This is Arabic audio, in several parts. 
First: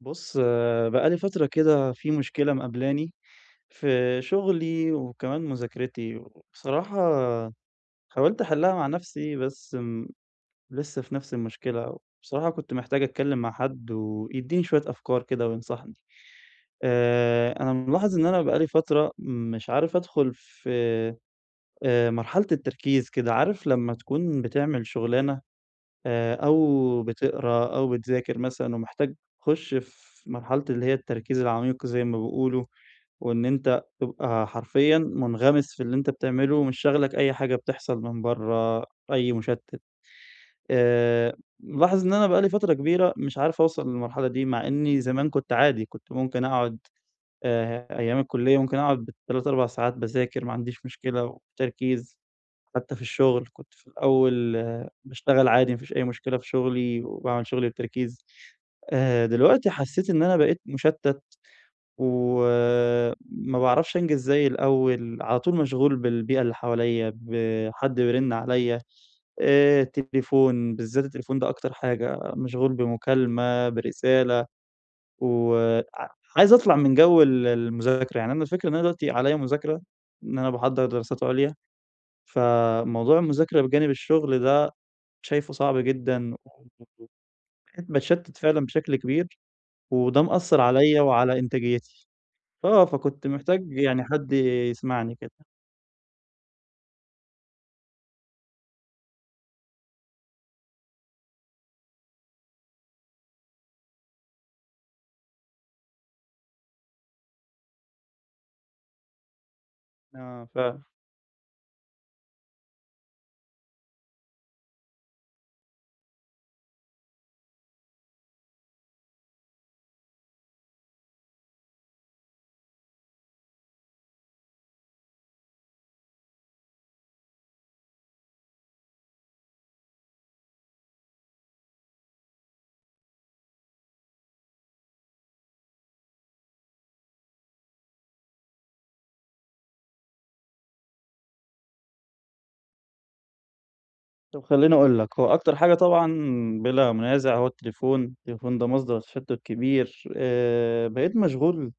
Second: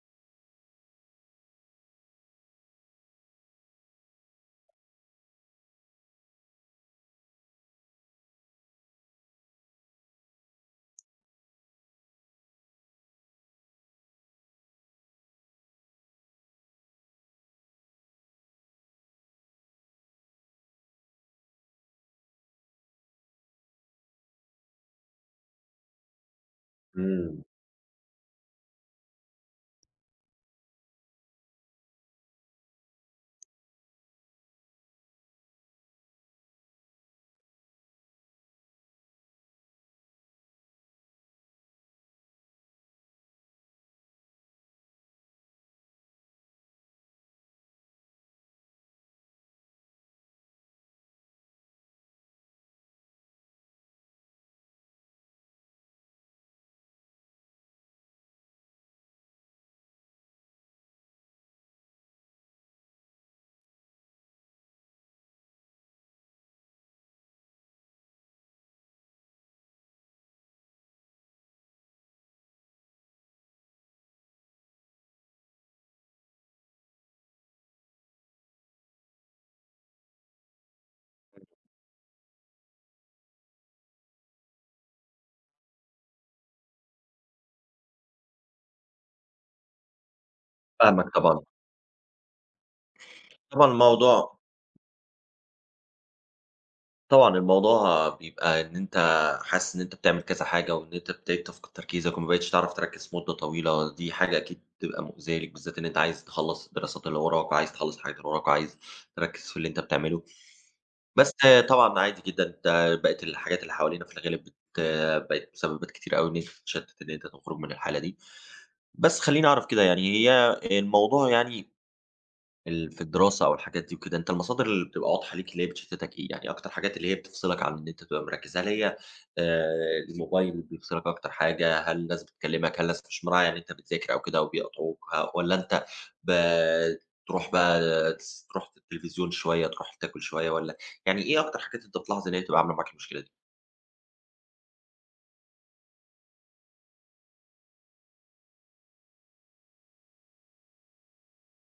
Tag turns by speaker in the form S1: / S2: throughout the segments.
S1: بُص، بقى لي فترة كده في مشكلة مقابلاني، في شغلي، وكمان مذاكرتي، وبصراحة حاولت أحلها مع نفسي بس م لسه في نفس المشكلة. وبصراحة كنت محتاج أتكلم مع حد، ويدّيني شوية أفكار كده، وينصحني. آآ أنا ملاحظ إن أنا بقى لي فترة مش عارف أدخل في آآ مرحلة التركيز كده، عارف لما تكون بتعمل شغلانة، آآ أو
S2: إمم.
S1: بتقرا أو بتذاكر مثلًا، ومحتاج تخُش في مرحلة اللي هي التركيز العميق زي ما بيقولوا وإن أنت تبقى حرفيًا منغمس في اللي أنت بتعمله، مش شاغلك أي حاجة بتحصل من برّا، أي مشتت. آآ ملاحظ إن أنا بقالي فترة كبيرة مش عارف أوصل للمرحلة دي، مع إني زمان كنت عادي، كنت ممكن أقعد آآ أيام الكلية ممكن أقعد بال3، 4 ساعات باذاكر ما عنديش مشكلة، وبتركيز. حتى في الشغل كنت في الأول باشتغل عادي، ما فيش أي مشكلة في شغلي، وباعمل شغلي بتركيز. آآ دلوقتي حسيت إن أنا بقيت مشتت، و ما باعرفش أنجز زي الأول، على طول مشغول بالبيئة اللي حواليّا، بحد بيرن عليّا آآ تليفون، بالذات التليفون ده أكتر حاجة، مشغول بمكالمة، برسالة، وع عايز أطلع من جو ال المذاكرة يعني أنا الفكرة إن أنا دلوقتي عليّا مذاكرة، إن أنا باحضر دراسات عُليا، ف موضوع المذاكرة بجانب الشغل ده شايفه صعب جدًا، وبقيت باتشتت فعلًا بشكل كبير، وده مأثر عليّا
S2: فاهمك،
S1: وعلى
S2: طبعًا.
S1: إنتاجيتي. آه، فكنت
S2: طبعًا
S1: محتاج يعني حد
S2: الموضوع
S1: يسمعني كده.
S2: طبعًا الموضوع بيبقى إن أنتَ حاسس إن أنتَ بتعمل كذا حاجة، وإن أنتَ ابتديت تفقد تركيزك، وما بقيتش تعرَف تركّز مدَّة طويلة. دي حاجة أكيد بتبقى مؤذية ليك، بالذات إن أنتَ عايِز تخلَّص الدراسات اللي وراك، وعايِز تخلَّص الحاجات اللي وراك، وعايِز تركّز في اللي أنتَ بتعمله.
S1: آه ف
S2: بس طبعًا ده عادي جدًا، ده بقت الحاجات اللي حوالينا في الغالب بت بقِت سببت كتير أوي إن أنتَ تتشتَّت، إن أنتَ تخرُج من الحالة دي. بس خلّيني أعرف كده يعني، هي الموضوع يعني ال في الدراسة أو الحاجات دي وكده، أنتَ المصادر اللي بتبقى واضحة ليك اللي هي بتشتتك إيه؟ يعني أكتر حاجات اللي هي بتفصلَك عن إن أنتَ تبقى مركّز، هل هي آآ، الموبايل بيفصلَك أكتر حاجة؟ هل ناس بتكلّمك؟ هل ناس مش مراعية إن أنتَ بتذاكر أو كده وبيقاطعوك؟ ه والّا أنتَ بترُوح بقى تس ترُوح للتلفزيون شوية، ترُوح تاكُل شوية، والّا يعني إيه أكتر حاجات أنتَ بتلاحظ إن هي بتبقى عاملة معاك المشكلة دي؟
S1: طَب خلّيني أقول لك، هو أكتر حاجة طبعًا بلا منازع هو التليفون. التليفون ده مصدر تشتت كبير. آآ بقيت مشغول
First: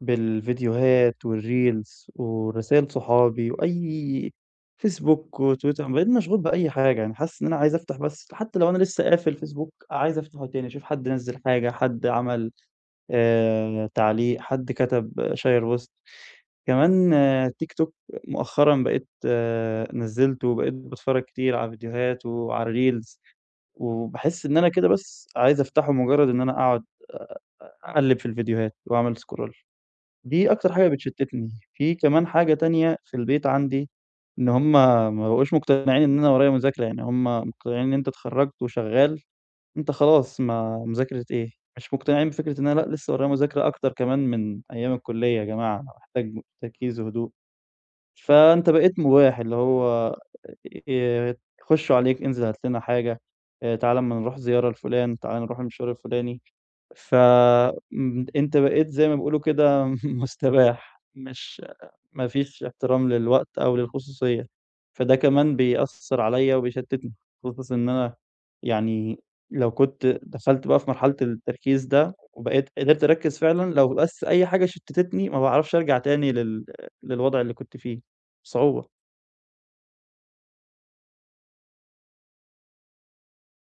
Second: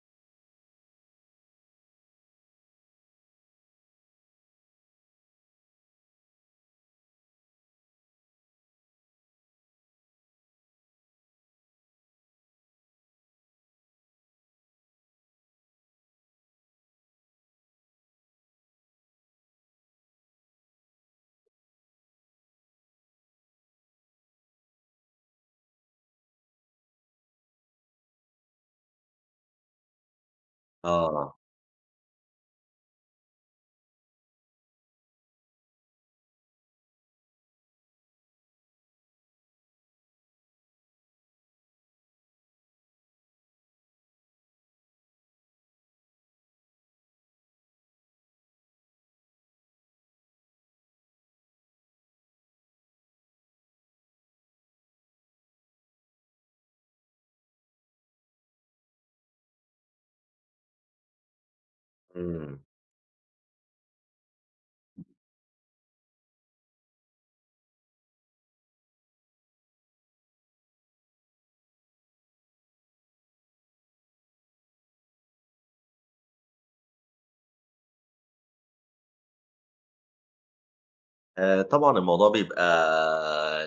S1: بالفيديوهات والReels ورسايل صحابي، وأي Facebook وTwitter، وبقيت مشغول بأي حاجة، يعني حاسس إن أنا عايز أفتح بس، حتى لو أنا لسه قافل Facebook عايز أفتحه تاني، أشوف حد نَزل حاجة، حد عمل، آآ تعليق، حد كتب، شيّر post. كمان TikTok مؤخرًا بقيت نزلته وبقيت باتفرج كتير على فيديوهات وعلى الReels، وباحس إن أنا كده بس عايز أفتحه مجرد إن أنا أقعد، أ أ أقلب في الفيديوهات وأعمل scroll. دي أكتر حاجة
S2: آه.
S1: بتشتتني. في كمان حاجة تانية في البيت عندي، إن هُم ما بقوش مقتنعين إن أنا ورايا مذاكرة، يعني هُم مقتنعين إن أنت اتخرجت وشغال، أنت خلاص، ما مذاكرة إيه؟ مش مقتنعين بفكرة إن أنا لأ، لسه ورايا مذاكرة أكتر كمان من أيام الكلية يا جماعة، أنا محتاج تركيز وهدوء. فأنت بقيت مباح، اللي هو ي يخشوا عليك، انزل هات لنا حاجة، آآ تعالَ أمّا نروح زيارة لفلان، تعالَ نروح المشوار الفلاني. ف م أنت بقيت زي ما بيقولوا كده م مستباح، مش ما
S2: إمم.
S1: فيش احترام للوقت أو للخصوصية، فده كمان بيأثّر عليّا وبيشتتني، خصوصًا إن أنا يعني لو كنت دخلت بقى في مرحلة التركيز ده وبقيت قدرت أركز فعلًا، لو بس أي حاجة شتِتتني ما باعرفش أرجع تاني لل للوضع اللي كنت فيه بصعوبة.
S2: آآ طبعًا الموضوع بيبقى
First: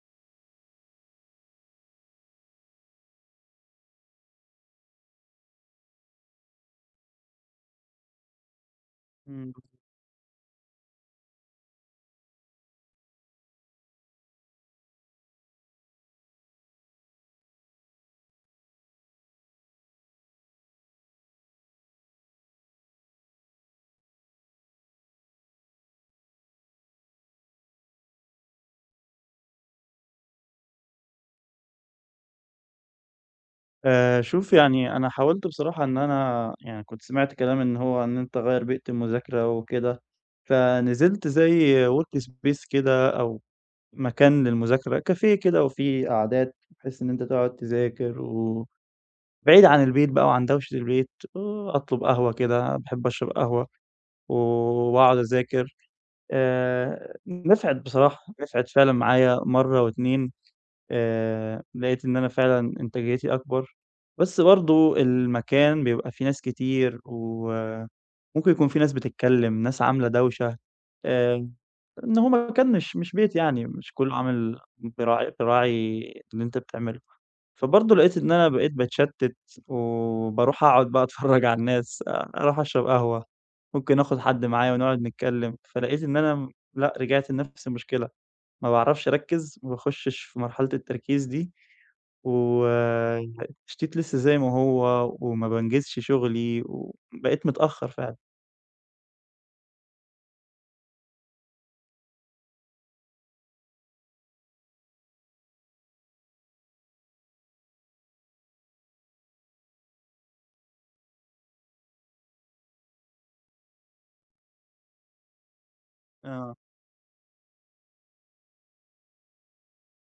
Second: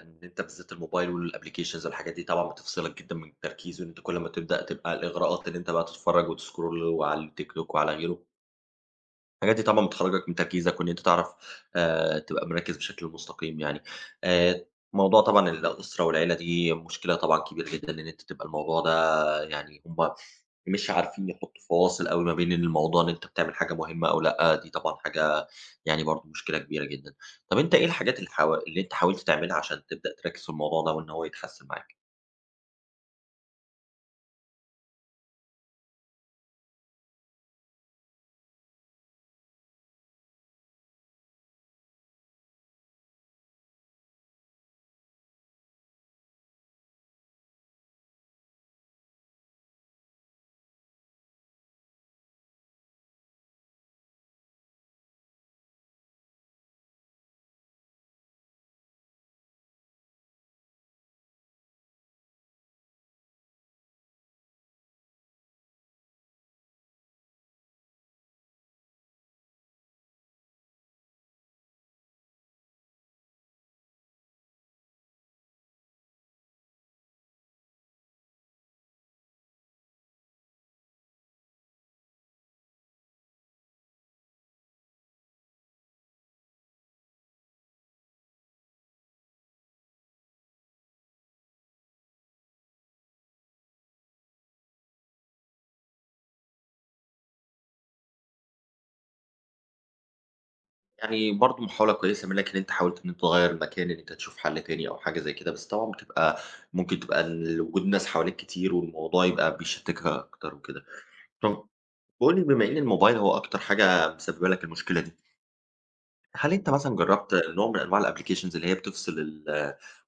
S2: إن أنت بالذات الموبايل والapplications والحاجات دي طبعًا بتفصلك جدًا من التركيز، وإن أنت كل امّا تبدأ تبقى الإغراءات إن أنت بقى تتفرج وتscroll وعلى الTikTok وعلى غيره.
S1: إمم.
S2: الحاجات دي طبعًا بتخرجك من تركيزك، وإن أنت تعرف آآ تبقى مركِّز بشكل مستقيم يعني. آآ موضوع طبعًا الأسرة والعيلة دي مشكلة طبعًا كبيرة جدًا إن أنت تبقى الموضوع ده يعني هُم مش عارفين يحطوا فواصل أوي ما بين الموضوع إن أنت بتعمل حاجة مهمة أو لأ، دي طبعًا حاجة يعني برضه مشكلة كبيرة جدًا. طّب أنت إيه الحاجات اللي حوا اللي أنت حاولت تعملها عشان تبدأ تركز في الموضوع ده، وإن هو يتحسن معاك؟
S1: آآ شوف يعني أنا حاولت بصراحة إن أنا يعني كنت سمعت كلام إن هو إن أنت غيّر بيئة المذاكرة وكده، فنزلت زي workspace كده أو مكان للمذاكرة، cafe كده وفيه قعدات، بحيث إن أنت تقعد تذاكر و بعيد عن البيت بقى وعن دوشة البيت وأطلب قهوة كده، باحب أشرب قهوة، و وأقعد أذاكر. آآ نِفعِت بصراحة، نِفعِت فعلًا معايا مرة واتنين. آآ لقيت إن أنا فعلًا إنتاجيتي أكبر. بس برضه المكان بيبقى فيه ناس كتير، وممكن يكون فيه ناس بتتكلم، ناس عاملة دوشة. آآ إن هو مكان مش مش بيت يعني، مش كله عامل بيراعي بيراعي اللي أنت بتعمله. فبرضه لقيت إن أنا بقيت باتشتت، وباروح أقعد بقى أتفرج على الناس، آآ أروح أشرب قهوة، ممكن آخد حد معايا ونقعد نتكلم، فلقيت إن أنا، م لأ، رجعت لنفس المشكلة، ما باعرفش أركز، ما باخشش في مرحلة التركيز دي، و [unintelligible] التشتيت لسه زي ما هو، وما بانجزش شغلي، وبقيت متأخر فعلًا.
S2: يعني برضه محاولة كويسة منك إن أنت حاولت إن أنت تغيّر المكان، إن أنت تشوف حل تاني أو حاجة زي كده، بس طبعًا بتبقى ممكن تبقى ل وجود ناس حواليك كتير، والموضوع يبقى بيشتتك أكتر وكده. طّب قُل لي بما إن الموبايل هو أكتر حاجة مسببة لك المشكلة دي. هل
S1: آه.
S2: أنت مثلًا جربت نوع من أنواع الapplications اللي هي بتفصل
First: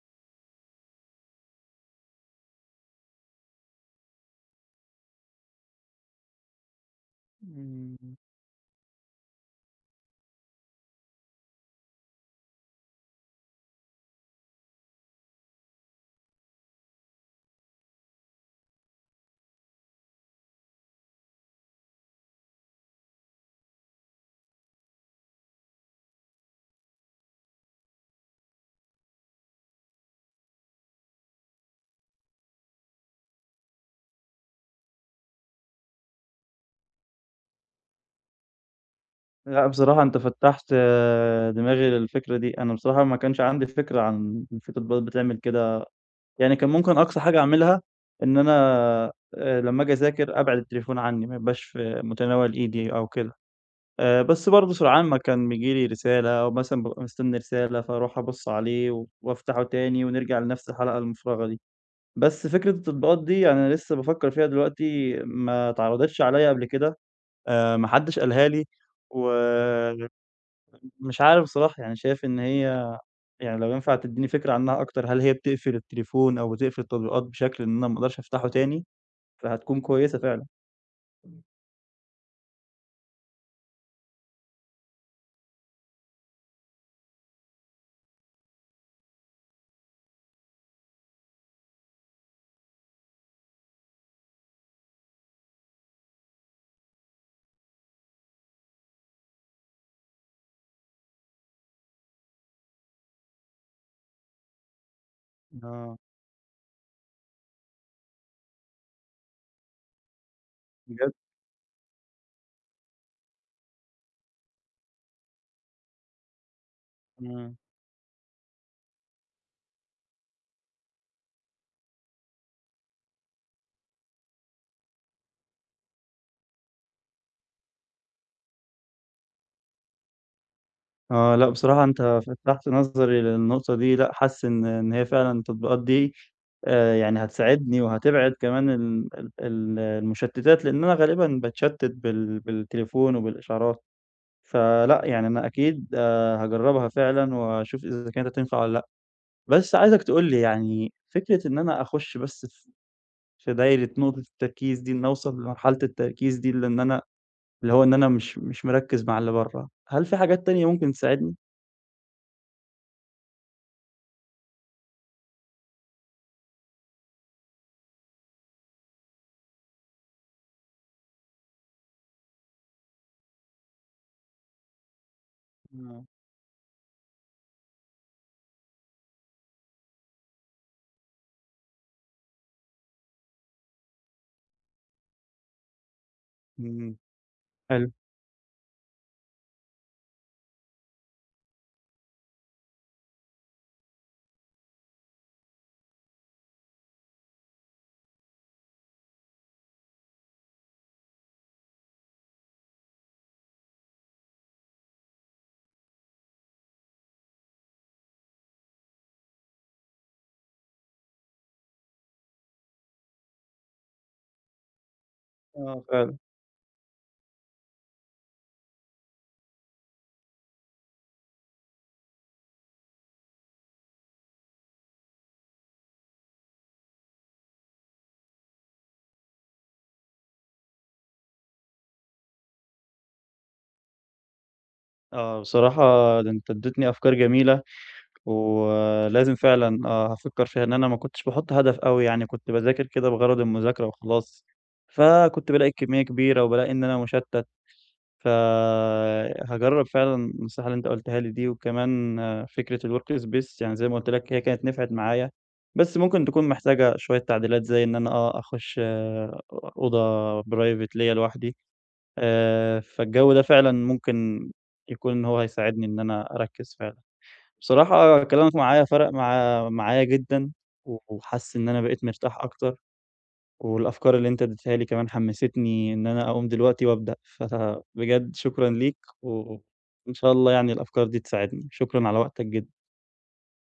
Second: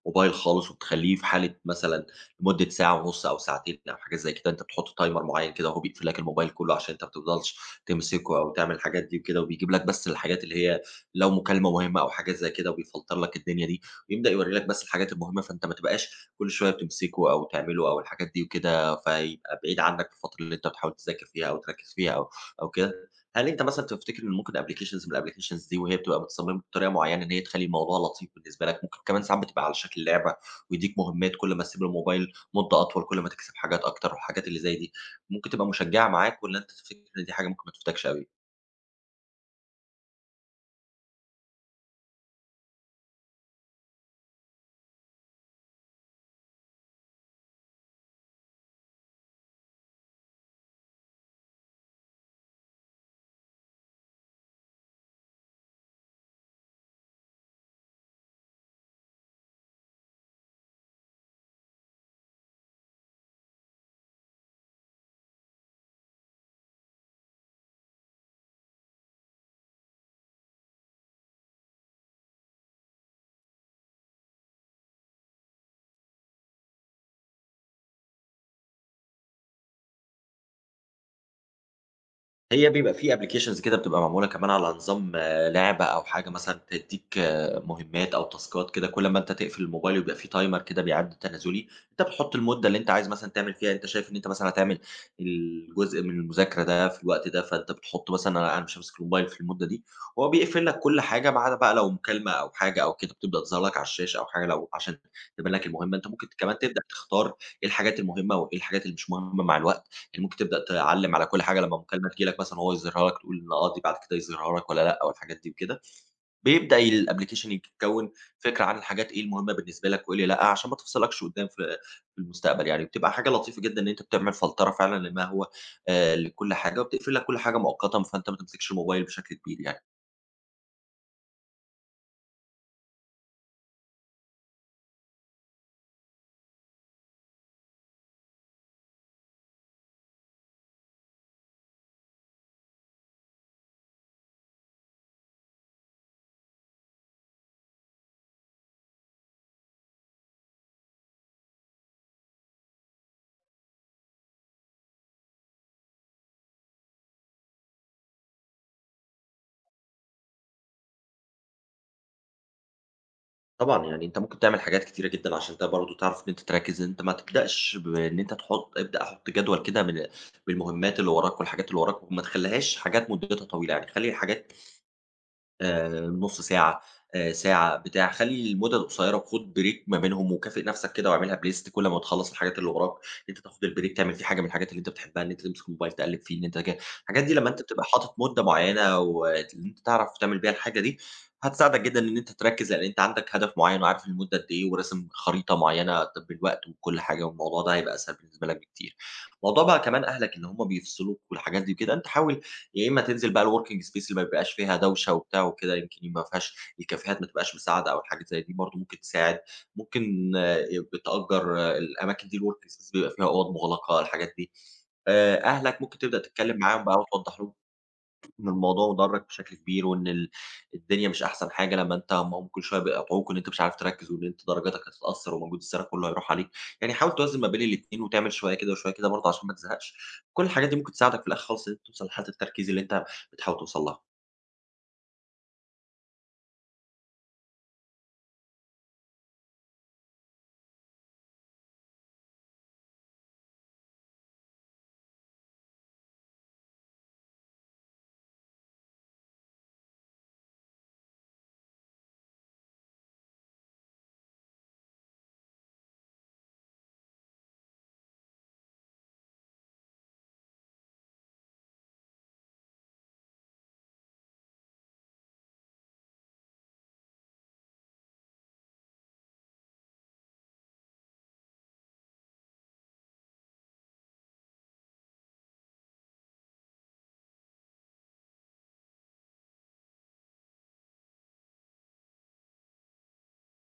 S2: الموبايل خالص وبتخليه في حالة مثلًا لمدة ساعة ونص أو ساعتين أو حاجة زي كده، أنت بتحط timer معين كده وهو بيقفل لك الموبايل كله عشان أنت ما تفضلش
S1: إمم.
S2: تمسكه أو تعمل الحاجات دي وكده، وبيجيب لك بس الحاجات اللي هي لو مكالمة مهمة أو حاجات زي كده وبيفلتر لك الدنيا دي، ويبدأ يورِّي لك بس الحاجات المهمة، فأنت ما تبقاش كل شوية بتمسكه أو تعمله أو الحاجات دي وكده. فيبقى بعيد عنك في الفترة اللي أنت بتحاول تذاكر فيها أو تركز فيها أو أو كده. هل أنت مثلًا تفتكر إن ممكن applications من الapplications دي وهي بتبقى متصممة بطريقة معينة إن هي تخلّي الموضوع لطيف بالنسبة لك، ممكن كمان ساعات تبقى على شكل لعبة، ويديك مهمات كل ما تسيب الموبايل مدة أطول كل ما تكسب حاجات أكتر والحاجات اللي زي دي، ممكن تبقى مشجعة معاك، والّا أنت تفتكر إن دي حاجة ممكن ما تفيدكش أوي؟
S1: لأ، بصراحة أنت فتّحت دماغي للفكرة دي. أنا بصراحة ما كانش عندي فكرة عن إن في تطبيقات بتعمل كده. يعني كان ممكن أقصى حاجة أعملها إن أنا، آآ لما أجي أذاكر أبعِد التليفون عني ما يبقاش في متناول إيدي أو كده. آآ بس برضه سرعان ما كان بييجي لي رسالة أو مثلًا بابقى مستنى رسالة، فأروح أبُص عليه وأفتحه تاني ونرجع لنفس الحلقة المفرغة دي. بس فكرة التطبيقات دي أنا لسه بافكر فيها دلوقتي ما اتعرضتش عليَّا قبل كده. آآ ما حدش قالها لي، و [unintelligible] مش عارف بصراحة، يعني شايف إن هي يعني لو ينفع تديني فكرة عنها أكتر، هل هي بتقفل التليفون أو بتقفل التطبيقات بشكل إن أنا ما أقدرش أفتحه تاني؟ فهتكون كويسة فعلًا.
S2: هي بيبقى فيه applications كده بتبقى معمولة كمان على نظام لعبة أو حاجة مثلًا تديك مهمات أو تاسكات كده كُلّ امّا أنت تقفل الموبايل ويبقى فيه timer كده بيعد تنازلي، أنت بتحط المدة اللي أنت عايز مثلًا تعمل فيها أنت شايف إن أنت مثلًا هتعمل الجزء من المذاكرة ده في الوقت ده، فأنت بتحط مثلًا أنا قاعد مش هامسك الموبايل في المدة دي، وهو بيقفل لك كل حاجة ما عدا بقى لو مكالمة أو حاجة أو كده بتبدأ تظهِر لك على الشاشة أو حاجة لو عشان تبان لك المهمة،
S1: آه.
S2: أنت ممكن ت كمان تبدأ تختار إيه الحاجات المهمة وإيه الحاجات اللي مش مهمة مع الوقت، إن ممكن تبدأ
S1: بجد!
S2: تعلّم على كُلّ حاجة، لمّا مكالمة تيجي لك مثلًا هو يظهرها لك تقول إن آه، دي بعد كده يظهرها لك والَّا لأ، أو الحاجات دي وكده، بيبدأ الapplication
S1: إمم.
S2: يك كوّن فكرة عن الحاجات إيه المهمة بالنسبة لك وإيه اللي لأ، عشان ما تفصِلكش قدّام في في المستقبل يعني، وبتبقى حاجة لطيفة جدًا إن أنت بتعمل فلترة فعلًا لمَا هو آآ لكُلّ حاجة، وبتقفل لك كل حاجة مؤقتًا، فأنت ما تمسكش الموبايل بشكل كبير يعني.
S1: آه، لأ بصراحة أنت فتّحت نظري للنقطة دي، لأ حاسس إن إن هي فعلًا التطبيقات دي، آآ، يعني هتساعدني وهتبعد كمان ال ال المشتّتات، لأن أنا غالبًا باتشتِّت بال بال بالتليفون وبالإشعارات، فلأ، يعني أنا أكيد، آآ، هاجرّبها فعلًا وأشوف إذا كانت هتنفع والَّا لأ، بس عايزك تقُول لي يعني فكرة إن أنا أخُشّ بس في في دايرة نقطة التركيز دي، إني أوصل لمرحلة التركيز دي، لإن أنا اللي هو إن أنا مش مش مركِّز مع اللي برّه، هل فيه حاجات تانية ممكن تساعدني؟
S2: طبعًا، يعني أنت ممكن تعمل حاجات كتيرة جدًا عشان أنت برضه تعرف إن أنت تركّز، إن أنت ما تبدأش بإن أنت تحُط ابدأ حُط جدول كده بال بالمهمّات اللي وراك والحاجات اللي وراك، وما تخلّيهاش حاجات مُدّتها طويلة يعني خلِّي الحاجات آآ
S1: إمم.
S2: نُص ساعة، آآ ساعة، بتاع. خلّي المُدَد قصيرة وخُد break ما بينهم، وكافئ نَفْسك كده واعملها بlist كل أمّا تخلّص الحاجات اللي وراك، إن أنت تاخُد الbreak تعمل فيه حاجة من الحاجات اللي أنت بتحبّها، إن أنت تمسك الموبايل تقلِّب فيه، إن أنت ج
S1: اهم.
S2: الحاجات دي لمّا أنت بتبقى
S1: حلو.
S2: حاطط مدة معيّنة وت اللي أنت تعرف تعمل بيها الحاجة دي، هتساعدك جدًا إن أنت تركّز، لإن أنت عندك هدف معيّن وعارف المدة قد إيه، وراسم خريطة معيّنة، طَب الوقت وكل حاجة والموضوع ده هيبقى أسهل بالنسبة لك بكتير. موضوع بقى كمان أهلك إن هم بيفصلوك والحاجات دي وكده، أنت حاول يا إمّا تنزل بقى الworking space اللي ما بيبقاش فيها دوشة وبتاع وكده، يمكن يبقى ما فيهاش الكافيهات ما تبقاش مساعدة أو الحاجات الي زي دي برضه ممكن تساعد، ممكن ي بتأجّر الأماكن دي الwork space بيبقى فيها أُوَض مُغلقة الحاجات دي. آآ
S1: آه،
S2: أهلك ممكن
S1: فعلًا.
S2: تبدأ تتكلِّم معاهم بقى وتوضّح لهم إن الموضوع ضرَّك بشكل كبير، وإن ال الدنيا مش أحسن حاجة لمّا أنت لمّا هم كل شوية بيقاطعوك وإن أنت مش عارف تركّز وإن أنت درجاتك هتتأثّر ومجهود السَنة كُلّه هيروح عليك. يعني حاول توازن ما بين الاتنين، وتعمل شوية كده وشوية كده برضه عشان ما تزهقش. كل الحاجات دي ممكن تساعدك في الأخِر خالص إن أنت توصل لحالة التركيز اللي أنت بتحاول توصل لها.
S1: آه، بصراحة ده أنت إدّيتني أفكار جميلة، ولازم فعلًا آه، هافكّر فيها إن أنا ما كنتش باحُط هدف أوي، يعني كنت باذاكر كده بغرض المذاكرة وخلاص. فكنت بالاقي الكمّية كبيرة وبالاقي إن أنا مُشتّت. ف هاجرّب فعلًا النصايح اللي أنت قُلتها لي دي وكمان فكرة الWork Space، يعني زي ما قُلت لك هي كانت نفعت معايا، بس ممكن تكون محتاجة شوية تعديلات زي إن أنا آه، أخُش أ أوضة Private ليّا لوحدي. آآ فالجَو ده فعلًا ممكن يكون إن هو هيساعدني إن أنا أركّز فعلًا. بصراحة كلامك معايا فرق مع معايا جدًا و وحاسس إن أنا بقيت مرتاح أكتر والأفكار اللي أنت إدّيتها لي كمان حمّسِتني إن أنا أقوم دلوقتي وأبدأ، فبجد شكرًا ليك و و وإن شاء الله يعني الأفكار دي تساعدني، شكرًا على وقتك جدًا.